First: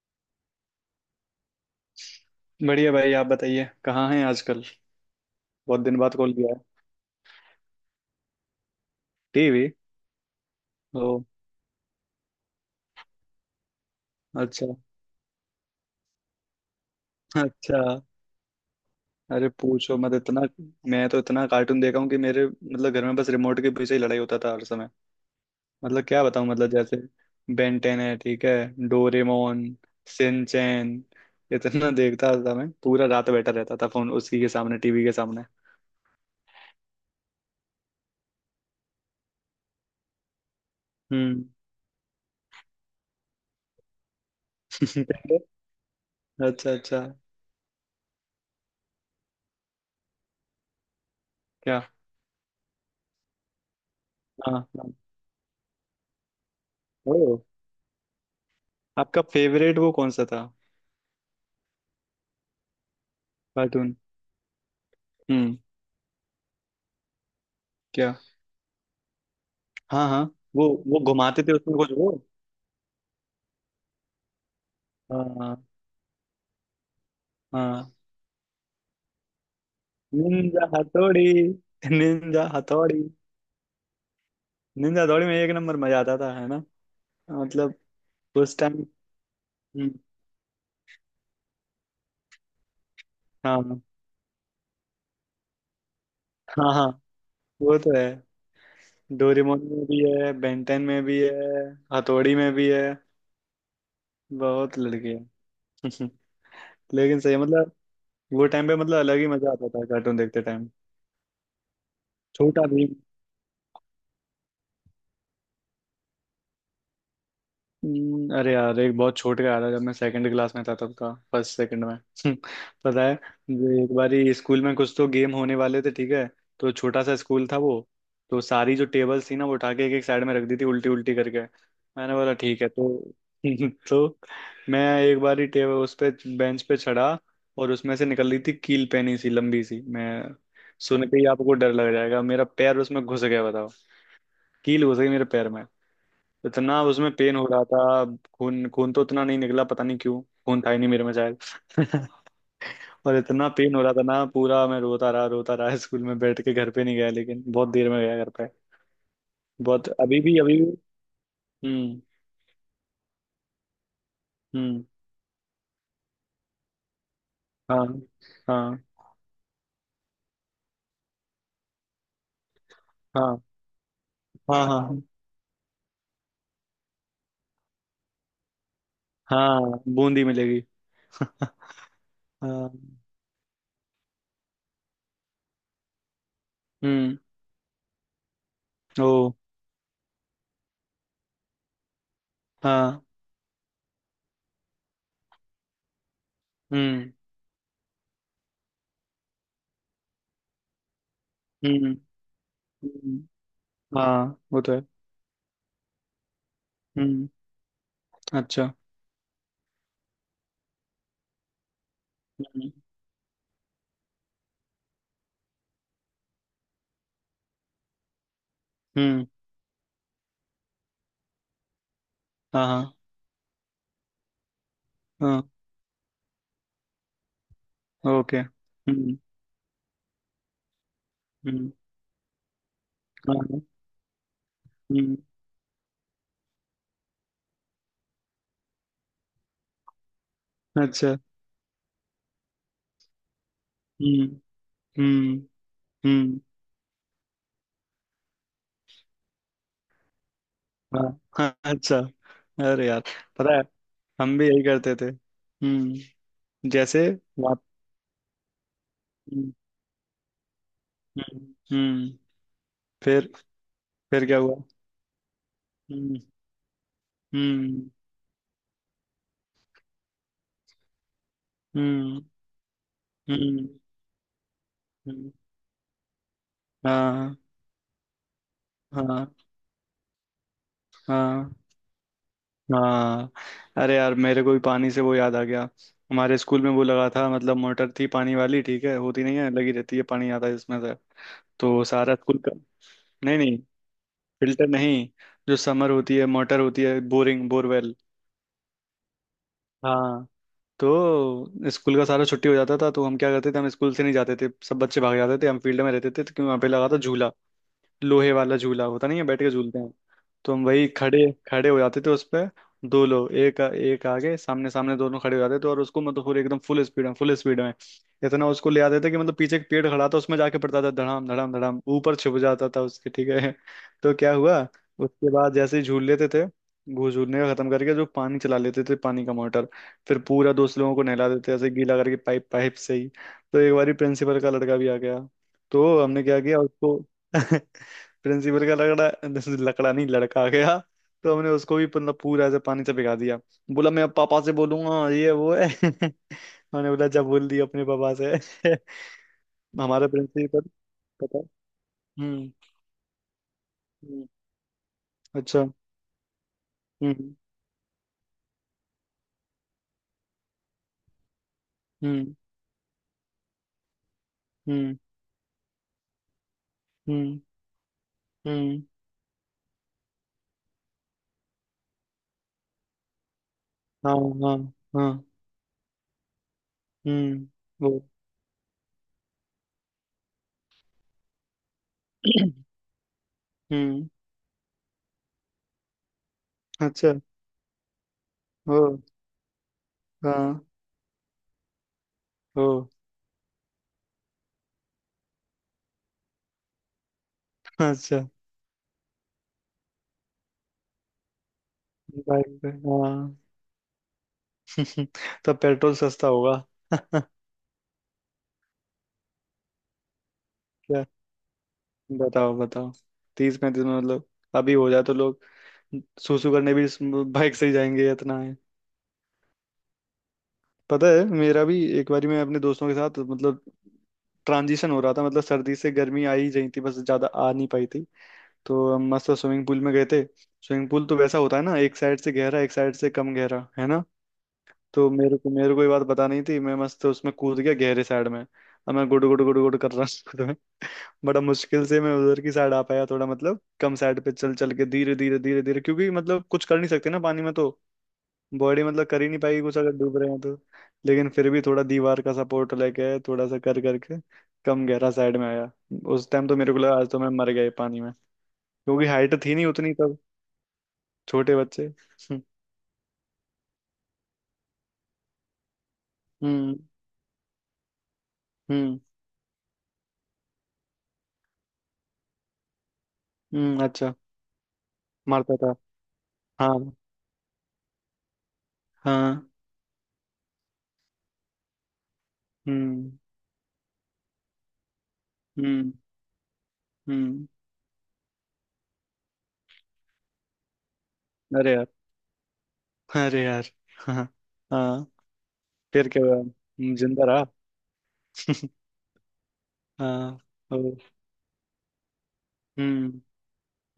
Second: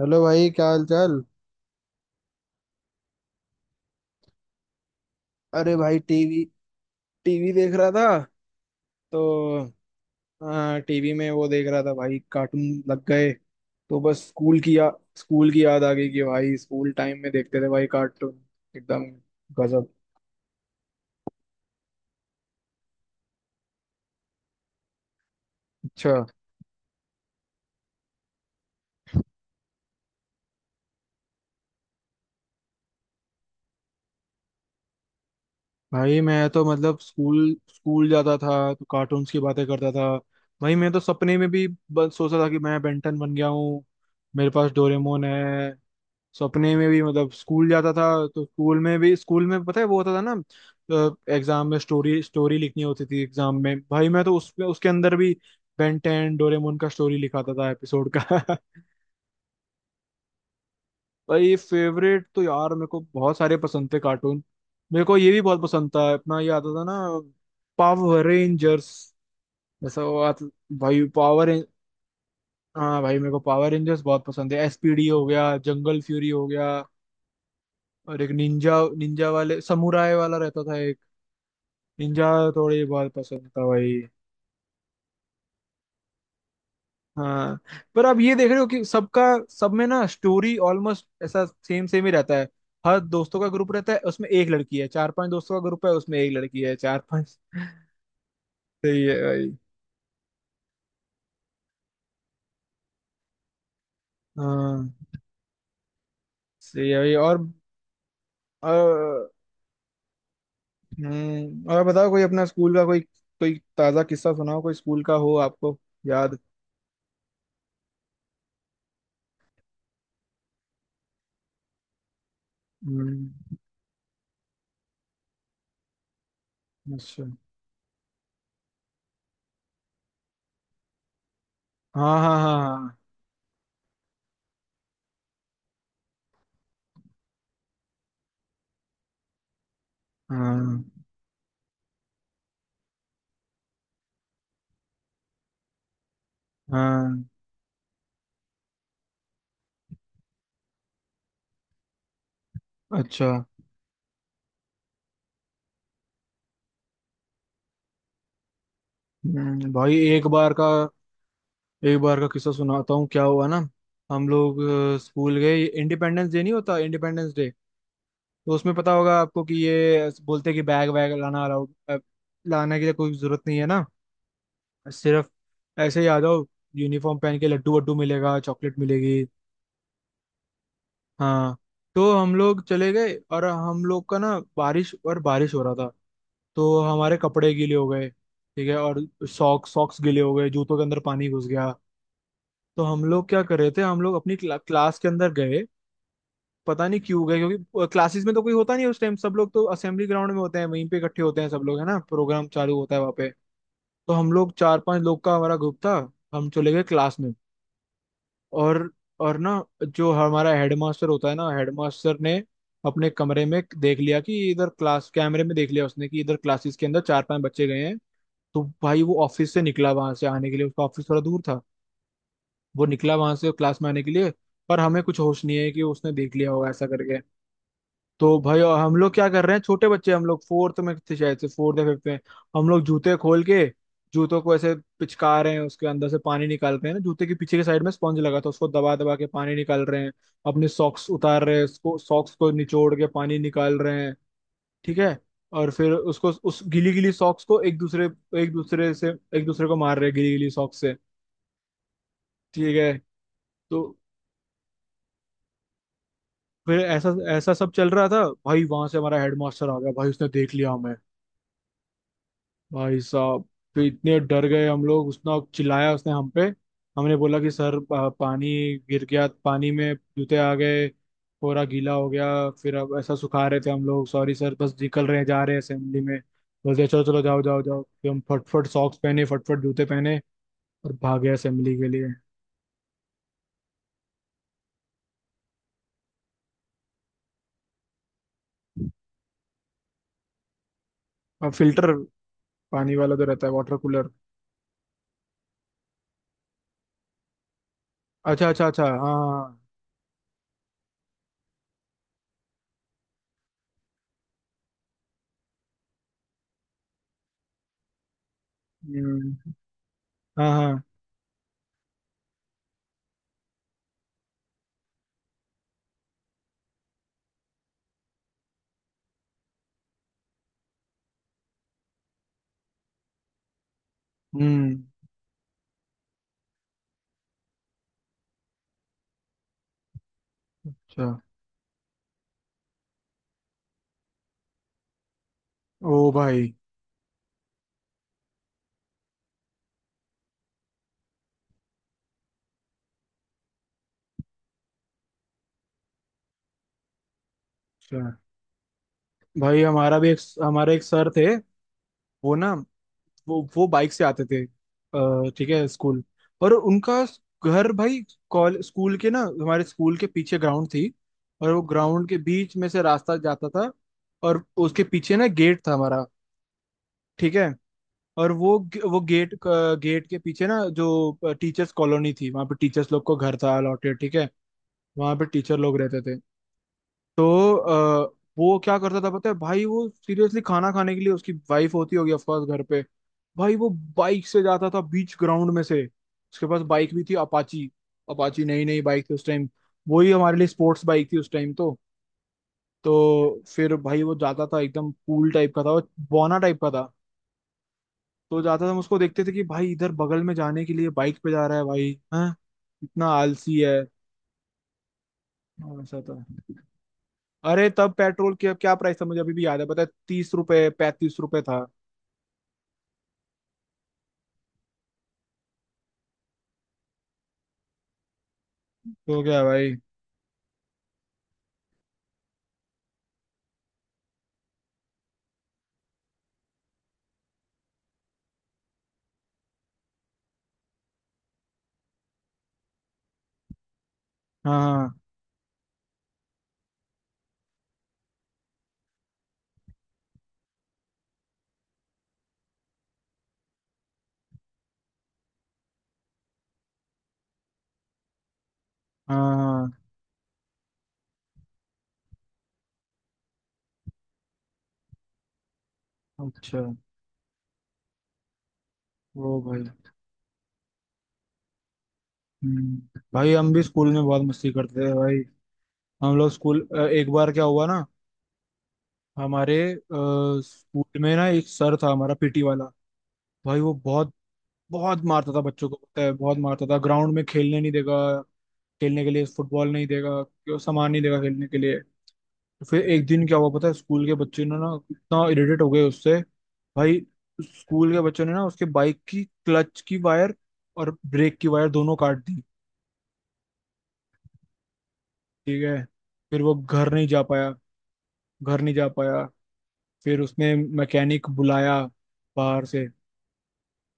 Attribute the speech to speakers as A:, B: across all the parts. A: Hello भाई। क्या हाल चाल?
B: बढ़िया भाई। आप बताइए कहाँ हैं आजकल।
A: अरे
B: बहुत दिन
A: भाई,
B: बाद कॉल
A: टीवी।
B: किया है।
A: टीवी देख रहा था
B: टीवी।
A: तो। हाँ,
B: ओ।
A: टीवी में वो देख रहा था भाई, कार्टून लग गए। तो बस
B: अच्छा।
A: स्कूल की याद आ गई कि भाई स्कूल टाइम में देखते थे
B: अच्छा।
A: भाई कार्टून। एकदम
B: अरे
A: गजब।
B: पूछो मत इतना। मैं तो इतना कार्टून देखा हूँ कि मेरे मतलब घर में बस रिमोट के पीछे ही लड़ाई होता था हर समय। मतलब क्या
A: अच्छा।
B: बताऊँ। मतलब जैसे, बेन टेन है ठीक है। डोरेमोन। सिंचैन। इतना देखता था मैं, पूरा रात बैठा रहता था फोन उसी के सामने, टीवी के सामने।
A: भाई, मैं तो मतलब स्कूल स्कूल जाता था तो कार्टून्स की बातें करता था। भाई, मैं तो सपने
B: हम्म।
A: में भी बस सोचता था कि मैं बेंटन बन गया हूँ, मेरे पास डोरेमोन है।
B: अच्छा।
A: सपने में भी
B: अच्छा।
A: मतलब स्कूल जाता था। तो स्कूल में भी, स्कूल में पता है वो होता था ना। एग्जाम में
B: क्या?
A: स्टोरी स्टोरी लिखनी होती थी। एग्जाम में भाई मैं तो
B: हाँ
A: उसमें उसके
B: हाँ।
A: अंदर भी बेन टेन डोरेमोन का स्टोरी
B: ओ।
A: लिखाता था एपिसोड का।
B: आपका फेवरेट वो कौन सा था
A: भाई फेवरेट तो यार मेरे को बहुत सारे पसंद
B: कार्टून?
A: थे कार्टून। मेरे को ये भी
B: हम्म।
A: बहुत पसंद था, अपना ये आता था ना,
B: क्या?
A: Power rangers. ऐसा
B: हाँ
A: वो
B: हाँ।
A: आता।
B: वो
A: भाई
B: घुमाते
A: पावर
B: थे उसमें कुछ वो।
A: हाँ, भाई मेरे को पावर रेंजर्स बहुत पसंद है, एसपीडी हो गया,
B: हाँ
A: जंगल फ्यूरी हो गया।
B: हाँ।
A: और एक निंजा, निंजा वाले समुराय वाला रहता
B: निंजा
A: था एक,
B: हथौड़ी।
A: निंजा।
B: निंजा
A: थोड़ी
B: हथौड़ी।
A: बहुत पसंद था भाई।
B: निंजा हथौड़ी में एक नंबर मजा आता था है ना।
A: हाँ।
B: मतलब,
A: पर आप ये देख रहे
B: उस
A: हो कि
B: टाइम।
A: सबका सब में
B: हम्म।
A: ना स्टोरी ऑलमोस्ट ऐसा सेम सेम ही रहता है। हर दोस्तों का ग्रुप
B: हाँ
A: रहता है, उसमें एक लड़की है, चार पांच दोस्तों का ग्रुप है, उसमें एक लड़की
B: हाँ।
A: है,
B: हाँ
A: चार पांच।
B: वो तो है।
A: सही है भाई।
B: डोरेमोन में भी है, बेंटेन में भी है, हथौड़ी में भी है। बहुत
A: हाँ,
B: लड़के हैं।
A: सही है भाई।
B: लेकिन सही है, मतलब वो टाइम पे मतलब अलग ही
A: और,
B: मजा आता था कार्टून देखते टाइम।
A: और बताओ, कोई अपना
B: छोटा
A: स्कूल का
B: भीम।
A: कोई कोई ताजा किस्सा सुनाओ, कोई स्कूल का हो आपको याद।
B: हम्म। अरे यार एक बहुत छोटे का याद है, जब मैं सेकंड क्लास में था, तब का फर्स्ट सेकंड में पता है।
A: हम्म।
B: जो एक बारी स्कूल में कुछ तो गेम होने वाले थे ठीक है। तो छोटा सा
A: अच्छा।
B: स्कूल था वो। तो सारी जो टेबल्स थी ना वो उठा के एक एक साइड में रख दी थी, उल्टी उल्टी करके। मैंने
A: हाँ
B: बोला
A: हाँ
B: ठीक है।
A: हाँ।
B: तो तो मैं एक बारी टेबल उस पे, बेंच पे चढ़ा। और उसमें से निकल रही थी कील, पेनी सी लंबी सी। मैं
A: हाँ
B: सुन
A: हाँ
B: के ही आपको डर लग जाएगा, मेरा पैर उसमें घुस गया बताओ। कील घुस गई मेरे पैर में। इतना उसमें
A: हाँ।
B: पेन हो रहा था। खून खून तो उतना नहीं निकला, पता नहीं क्यों। खून था ही नहीं मेरे में शायद। और
A: अच्छा।
B: इतना पेन हो रहा था ना, पूरा मैं रोता रहा, रोता रहा स्कूल में बैठ के, घर पे नहीं गया, लेकिन बहुत देर में गया घर पे।
A: हम्म।
B: बहुत।
A: भाई,
B: अभी
A: एक
B: भी,
A: बार
B: अभी
A: का
B: भी।
A: एक
B: हम्म।
A: बार का किस्सा सुनाता हूँ, क्या हुआ ना। हम लोग
B: हम्म।
A: स्कूल गए, इंडिपेंडेंस डे नहीं होता इंडिपेंडेंस डे।
B: हाँ।
A: तो उसमें
B: हाँ।
A: पता होगा आपको कि ये बोलते हैं कि बैग वैग लाना अलाउड, लाने की तो कोई
B: हाँ।
A: जरूरत नहीं है ना,
B: हाँ। हाँ।
A: सिर्फ ऐसे ही आ जाओ, यूनिफॉर्म पहन के लड्डू वड्डू मिलेगा, चॉकलेट मिलेगी।
B: हाँ बूंदी मिलेगी।
A: हाँ। तो हम लोग
B: हाँ।
A: चले गए और हम लोग का ना बारिश और बारिश हो रहा था। तो हमारे
B: हम्म।
A: कपड़े गीले हो गए, ठीक है, और
B: ओ।
A: सॉक्स सॉक्स गीले हो गए, जूतों के अंदर पानी घुस गया। तो
B: हाँ।
A: हम लोग क्या कर रहे थे, हम लोग अपनी क्लास के अंदर गए। पता नहीं
B: हम्म।
A: क्यों गए, क्योंकि क्लासेस में तो कोई होता नहीं उस टाइम, सब लोग तो असेंबली ग्राउंड में होते हैं, वहीं पे इकट्ठे होते हैं सब लोग, है
B: हम्म।
A: ना, प्रोग्राम चालू होता है वहाँ पे।
B: हम्म,
A: तो हम
B: हाँ
A: लोग
B: वो तो
A: चार
B: है।
A: पांच लोग का हमारा ग्रुप था, हम चले गए क्लास
B: हम्म।
A: में।
B: अच्छा।
A: और और ना, जो हमारा हेडमास्टर होता है ना, हेडमास्टर ने
B: हम्म।
A: अपने कमरे में देख लिया कि इधर, क्लास कैमरे में देख लिया उसने कि इधर क्लासेस के अंदर चार पांच बच्चे गए हैं। तो भाई वो
B: हम्म।
A: ऑफिस से निकला वहां से आने के लिए, उसका ऑफिस थोड़ा दूर था।
B: हाँ
A: वो
B: हाँ
A: निकला वहां से क्लास में आने के लिए, पर हमें कुछ
B: हाँ।
A: होश नहीं है कि उसने देख लिया होगा ऐसा करके।
B: ओके।
A: तो भाई और हम लोग
B: हम्म।
A: क्या कर रहे हैं, छोटे बच्चे हम लोग फोर्थ में थे शायद से,
B: हम्म।
A: फोर्थ या फिफ्थ में। हम लोग जूते खोल
B: हाँ।
A: के जूतों को ऐसे
B: हम्म।
A: पिचका रहे हैं, उसके अंदर से पानी निकालते हैं ना, जूते के पीछे के साइड में स्पंज लगा था, उसको दबा दबा के पानी निकाल रहे हैं, अपने सॉक्स
B: अच्छा।
A: उतार रहे हैं, उसको सॉक्स को निचोड़ के पानी निकाल रहे हैं।
B: हम्म।
A: ठीक है।
B: हम्म।
A: और फिर उसको
B: हम्म।
A: उस गीली गीली सॉक्स को एक दूसरे से एक दूसरे को मार रहे हैं गीली गीली सॉक्स से।
B: हाँ। हाँ, अच्छा।
A: ठीक
B: अरे
A: है।
B: यार। पता है,
A: तो
B: हम भी यही करते थे। हम्म।
A: फिर
B: जैसे।
A: ऐसा ऐसा
B: वहाँ।
A: सब चल रहा था भाई, वहां से हमारा
B: हम्म।
A: हेडमास्टर आ गया भाई, उसने देख लिया हमें।
B: हम्म। हम्म,
A: भाई
B: फिर।
A: साहब, तो इतने
B: फिर क्या
A: डर
B: हुआ?
A: गए हम लोग, उसने चिल्लाया, उसने
B: हम्म।
A: हम पे। हमने बोला कि सर,
B: हम्म।
A: पानी गिर गया, पानी में जूते आ गए, पूरा गीला हो
B: हम्म।
A: गया, फिर अब ऐसा सुखा रहे
B: हम्म।
A: थे हम लोग, सॉरी सर, बस निकल रहे हैं,
B: हम्म।
A: जा रहे हैं असेंबली में। बोलते चलो चलो,
B: हाँ।
A: जाओ जाओ जाओ। फिर हम फटफट सॉक्स पहने,
B: हाँ।
A: फटफट जूते पहने और भागे
B: हाँ।
A: असेंबली के लिए।
B: हाँ। अरे यार मेरे को भी पानी से वो याद आ गया। हमारे स्कूल में वो लगा था, मतलब मोटर थी पानी वाली ठीक है, होती नहीं है, लगी रहती है, पानी आता है इसमें से।
A: और
B: तो
A: फिल्टर
B: सारा स्कूल का।
A: पानी वाला तो
B: नहीं
A: रहता है,
B: नहीं,
A: वाटर कूलर।
B: फिल्टर नहीं। जो समर होती है, मोटर होती है, बोरिंग, बोरवेल।
A: अच्छा अच्छा अच्छा। हाँ हाँ।
B: हाँ। तो स्कूल का सारा छुट्टी हो जाता था, तो हम क्या करते थे, हम स्कूल से नहीं जाते थे, सब बच्चे भाग जाते थे, हम फील्ड में रहते थे, तो क्योंकि वहाँ पे लगा था झूला। लोहे वाला झूला, होता नहीं है
A: हम्म।
B: बैठ के झूलते हैं।
A: हाँ
B: तो हम
A: हाँ।
B: वही खड़े खड़े हो जाते थे उस पे। दो लोग, एक एक आगे, सामने सामने दोनों खड़े हो जाते थे, और उसको मतलब पूरे एकदम फुल स्पीड में, फुल स्पीड में। इतना उसको ले आते थे कि मतलब पीछे एक पेड़ खड़ा था, उसमें जाके पड़ता था धड़ाम धड़ाम धड़ाम, ऊपर छिप जाता था उसके ठीक है। तो क्या हुआ?
A: हम्म।
B: उसके बाद जैसे ही झूल लेते थे, घूस झूलने का खत्म करके, जो पानी चला लेते थे, पानी का मोटर। फिर पूरा दोस्त लोगों को
A: अच्छा।
B: नहला देते थे, ऐसे गीला करके, पाइप, पाइप से ही। तो एक बारी प्रिंसिपल का लड़का भी आ गया। तो
A: ओ
B: हमने क्या
A: भाई।
B: किया उसको। प्रिंसिपल का लकड़ा, लकड़ा नहीं, लड़का आ गया। तो हमने उसको भी मतलब पूरा ऐसे पानी से भिगा दिया। बोला मैं अब पापा से बोलूंगा ये वो है। मैंने बोला जब बोल दिया अपने
A: अच्छा।
B: पापा से।
A: भाई, हमारा
B: हमारा
A: भी एक
B: प्रिंसिपल,
A: हमारे एक सर थे।
B: पता है?
A: वो
B: हम्म।
A: ना, वो बाइक से आते
B: हम्म,
A: थे, ठीक
B: अच्छा।
A: है, स्कूल। और उनका
B: हम्म।
A: घर भाई, कॉल स्कूल के ना हमारे स्कूल के पीछे ग्राउंड थी। और वो ग्राउंड के
B: हम्म।
A: बीच में से रास्ता जाता था। और उसके
B: हम्म।
A: पीछे ना गेट था हमारा, ठीक
B: हम्म।
A: है। और
B: हम्म।
A: वो गेट गेट के पीछे ना जो टीचर्स कॉलोनी थी, वहां पे टीचर्स लोग को घर था अलॉटेड,
B: हाँ।
A: ठीक है,
B: हाँ। हाँ।
A: वहां पे टीचर लोग रहते थे।
B: हम्म।
A: तो
B: वो।
A: वो क्या करता था पता है भाई, वो सीरियसली, खाना खाने के लिए उसकी वाइफ होती होगी ऑफकोर्स घर पे, भाई वो
B: हम्म।
A: बाइक से जाता था बीच ग्राउंड में से। उसके पास बाइक भी
B: अच्छा।
A: थी अपाची, अपाची नई
B: ओ।
A: नई बाइक थी उस टाइम। वही हमारे लिए
B: हाँ।
A: स्पोर्ट्स बाइक थी उस टाइम। तो
B: ओ।
A: तो फिर भाई वो जाता था, एकदम कूल टाइप का था वो, बौना टाइप का था।
B: अच्छा।
A: तो जाता था, हम उसको देखते थे कि भाई इधर बगल में जाने के लिए बाइक पे जा रहा है भाई, हाँ,
B: बाइक पे
A: इतना
B: हाँ।
A: आलसी है।
B: तब
A: हाँ,
B: पेट्रोल
A: ऐसा था।
B: सस्ता होगा।
A: अरे, तब पेट्रोल की क्या प्राइस था, मुझे अभी भी याद है, पता है, 30 रुपए,
B: क्या?
A: 35 रुपए था।
B: बताओ बताओ। 30 35 में, मतलब। अभी हो जाए तो लोग, सुसु करने भी इस बाइक से ही जाएंगे इतना है।
A: तो क्या भाई।
B: पता है मेरा भी एक बारी, मैं अपने दोस्तों के साथ, मतलब ट्रांजिशन हो रहा था, मतलब सर्दी से गर्मी आ ही रही थी बस, ज्यादा आ नहीं पाई थी। तो हम मस्त स्विमिंग पूल में गए थे। स्विमिंग पूल तो वैसा होता है ना, एक साइड से गहरा, एक साइड से कम गहरा है ना।
A: हाँ हाँ
B: तो मेरे को ये बात पता नहीं थी, मैं मस्त उसमें कूद गया गहरे साइड में। अब मैं गुड़ गुड़ गुड़ गुड़ कर रहा। बड़ा मुश्किल से मैं उधर की साइड आ पाया, थोड़ा मतलब कम साइड पे, चल चल के धीरे धीरे, धीरे धीरे, क्योंकि मतलब कुछ कर नहीं सकते ना पानी में तो। बॉडी मतलब कर ही नहीं पाएगी कुछ
A: हाँ।
B: अगर डूब रहे हैं तो। लेकिन फिर भी थोड़ा दीवार का सपोर्ट लेके, थोड़ा सा कर करके कम गहरा साइड में आया।
A: हाँ।
B: उस टाइम तो
A: अच्छा।
B: मेरे को लगा, आज तो मैं मर गया ये पानी में। क्योंकि हाइट
A: वो
B: थी
A: भाई।
B: नहीं उतनी तब, छोटे बच्चे। हम्म।
A: हम्म। भाई हम भी स्कूल में बहुत मस्ती करते थे भाई। हम लोग स्कूल,
B: हम्म।
A: एक बार क्या हुआ ना,
B: हम्म।
A: हमारे स्कूल में ना एक सर था हमारा पीटी वाला। भाई, वो बहुत
B: अच्छा।
A: बहुत मारता था
B: मारता
A: बच्चों
B: था।
A: को, पता है, बहुत मारता था।
B: हाँ।
A: ग्राउंड में खेलने नहीं देगा, खेलने के लिए
B: हाँ।
A: फुटबॉल नहीं देगा, क्यों सामान नहीं देगा खेलने के लिए। तो फिर एक
B: हम्म।
A: दिन क्या हुआ पता है, स्कूल के बच्चे ने ना इतना इरिटेट हो गए
B: हम्म।
A: उससे भाई,
B: हम्म।
A: स्कूल के बच्चों ने ना उसके बाइक की क्लच की वायर और ब्रेक की वायर
B: अरे यार।
A: दोनों काट दी,
B: अरे यार। हाँ। हाँ।
A: ठीक है।
B: फिर क्या हुआ?
A: फिर वो घर नहीं जा
B: जिंदा रहा।
A: पाया, घर नहीं जा पाया। फिर
B: हाँ।
A: उसने
B: ओ।
A: मैकेनिक बुलाया बाहर से।
B: हम्म।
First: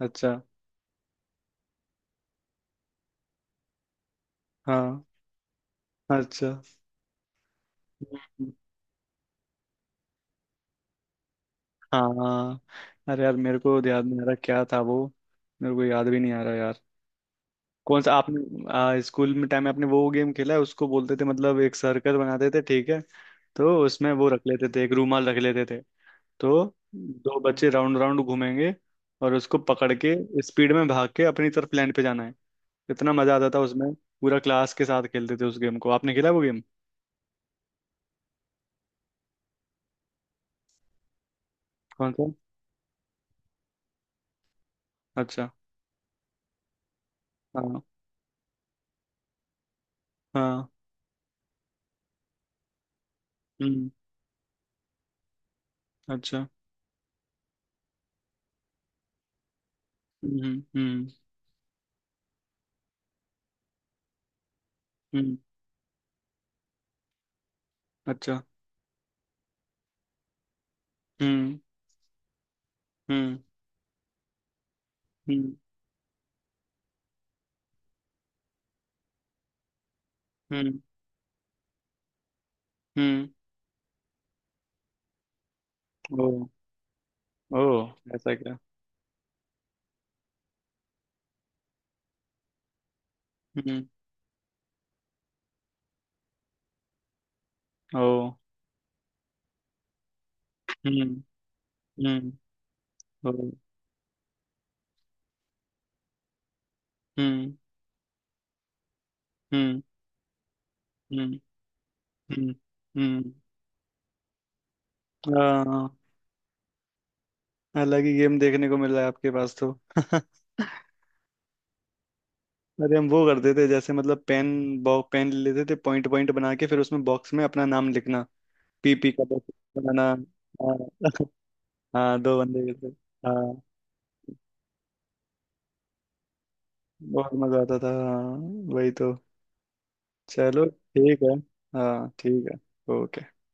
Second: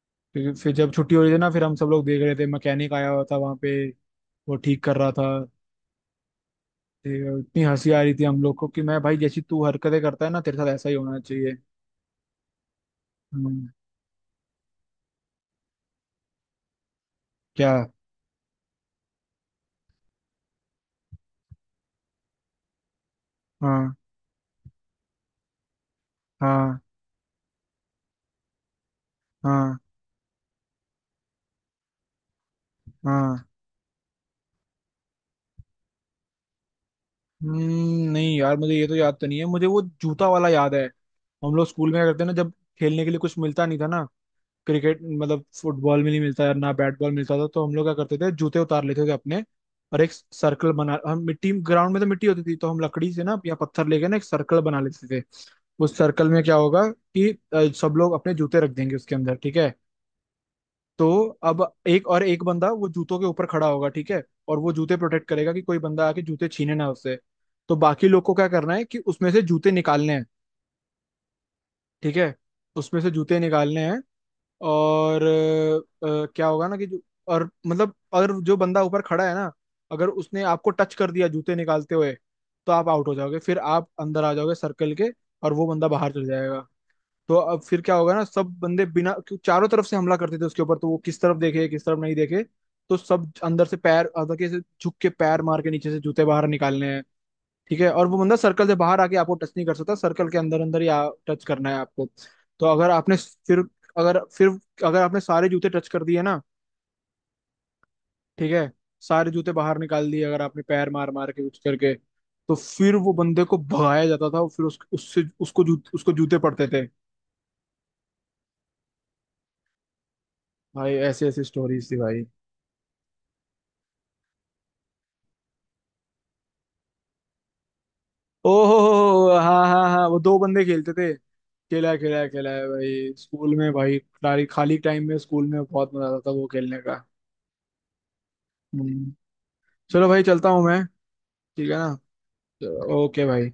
B: अच्छा।
A: फिर जब छुट्टी हो रही थी ना, फिर हम सब लोग देख रहे थे मैकेनिक आया हुआ था वहां पे, वो ठीक कर
B: हाँ।
A: रहा था।
B: अच्छा।
A: ठीक है, इतनी हंसी आ रही थी हम
B: हम्म,
A: लोग को कि मैं भाई, जैसी तू हरकतें करता है ना तेरे साथ ऐसा ही होना चाहिए।
B: हाँ। अरे यार मेरे
A: हम्म।
B: को याद नहीं आ रहा क्या था वो। मेरे को याद भी नहीं आ रहा यार।
A: क्या?
B: कौन सा, आपने स्कूल में टाइम में आपने वो गेम खेला है उसको बोलते थे, मतलब एक सर्कल बनाते थे ठीक है। तो
A: हाँ
B: उसमें वो रख लेते थे, एक रूमाल रख लेते थे। तो
A: हाँ
B: दो बच्चे राउंड राउंड घूमेंगे, और उसको
A: हाँ।
B: पकड़ के स्पीड में भाग के अपनी तरफ लैंड पे जाना है। इतना मजा
A: हाँ।
B: आता था उसमें। पूरा क्लास के साथ खेलते थे उस गेम को, आपने खेला वो गेम?
A: हम्म। नहीं यार, मुझे ये तो याद तो नहीं है, मुझे वो जूता वाला याद है। हम लोग स्कूल में क्या
B: कौन
A: करते
B: सा?
A: ना, जब खेलने के लिए कुछ मिलता नहीं था ना, क्रिकेट मतलब
B: अच्छा।
A: फुटबॉल में नहीं मिलता यार ना, बैट बॉल मिलता था, तो हम
B: हाँ
A: लोग क्या करते थे जूते उतार लेते थे अपने। और एक
B: हाँ।
A: सर्कल बना, हम मिट्टी ग्राउंड में, तो मिट्टी होती थी तो हम लकड़ी से ना या पत्थर
B: हम्म।
A: लेके ना एक सर्कल बना लेते थे। उस सर्कल में
B: अच्छा।
A: क्या होगा कि सब लोग अपने जूते रख देंगे उसके अंदर, ठीक है।
B: हम्म।
A: तो
B: हम्म।
A: अब एक बंदा वो जूतों के ऊपर खड़ा होगा, ठीक है, और वो जूते प्रोटेक्ट
B: हम्म।
A: करेगा कि कोई बंदा आके जूते छीने ना उससे। तो बाकी लोग को
B: अच्छा।
A: क्या करना है कि उसमें से जूते निकालने हैं,
B: हम्म।
A: ठीक है, उसमें से जूते
B: हम्म।
A: निकालने हैं। और
B: हम्म।
A: क्या होगा ना कि जो- और मतलब और जो बंदा ऊपर खड़ा है ना, अगर उसने आपको
B: हम्म।
A: टच कर दिया जूते निकालते हुए, तो आप आउट हो
B: हम्म।
A: जाओगे, फिर आप अंदर आ जाओगे सर्कल के, और वो बंदा बाहर
B: ओ।
A: चल जाएगा। तो अब
B: ओ।
A: फिर क्या होगा ना,
B: ऐसा
A: सब
B: क्या?
A: बंदे बिना क्यों- चारों तरफ से हमला करते थे उसके ऊपर, तो वो किस तरफ देखे किस तरफ नहीं देखे। तो सब अंदर से
B: हम्म।
A: पैर अंदर के से झुक के पैर मार के नीचे से जूते बाहर निकालने हैं, ठीक है।
B: ओ।
A: और वो बंदा सर्कल से बाहर आके आपको टच नहीं कर सकता, सर्कल के अंदर अंदर ही
B: हम्म।
A: टच करना है आपको।
B: हम्म।
A: तो अगर आपने
B: ओ।
A: फिर फिर अगर आपने सारे जूते टच कर दिए ना,
B: हम्म।
A: ठीक है, सारे जूते बाहर
B: हम्म।
A: निकाल दिए अगर आपने पैर मार मार
B: हम्म।
A: के कुछ करके,
B: हम्म।
A: तो फिर वो
B: हम्म।
A: बंदे को भगाया जाता था। और फिर उससे उसको
B: हाँ,
A: जूते उसको जूते पड़ते थे।
B: अलग ही गेम देखने को मिल रहा है आपके पास तो।
A: भाई ऐसी ऐसी स्टोरीज थी भाई।
B: अरे हम वो करते थे, जैसे मतलब पेन, बॉ पेन ले लेते थे, पॉइंट पॉइंट बना के फिर उसमें बॉक्स में अपना नाम लिखना। पीपी का
A: ओहो,
B: बॉक्स
A: हाँ हाँ
B: बनाना।
A: हाँ, वो दो बंदे खेलते
B: हाँ।
A: थे, खेला है, खेला
B: हाँ,
A: है,
B: दो
A: खेला
B: बंदे
A: है
B: के थे।
A: भाई स्कूल
B: हाँ।
A: में भाई। खाली खाली टाइम में स्कूल में बहुत मजा आता था वो खेलने का।
B: बहुत मजा आता था हाँ। वही
A: हम्म।
B: तो।
A: चलो भाई, चलता हूँ
B: चलो
A: मैं,
B: ठीक है।
A: ठीक है
B: हाँ ठीक है।
A: ना। Okay
B: okay.
A: भाई।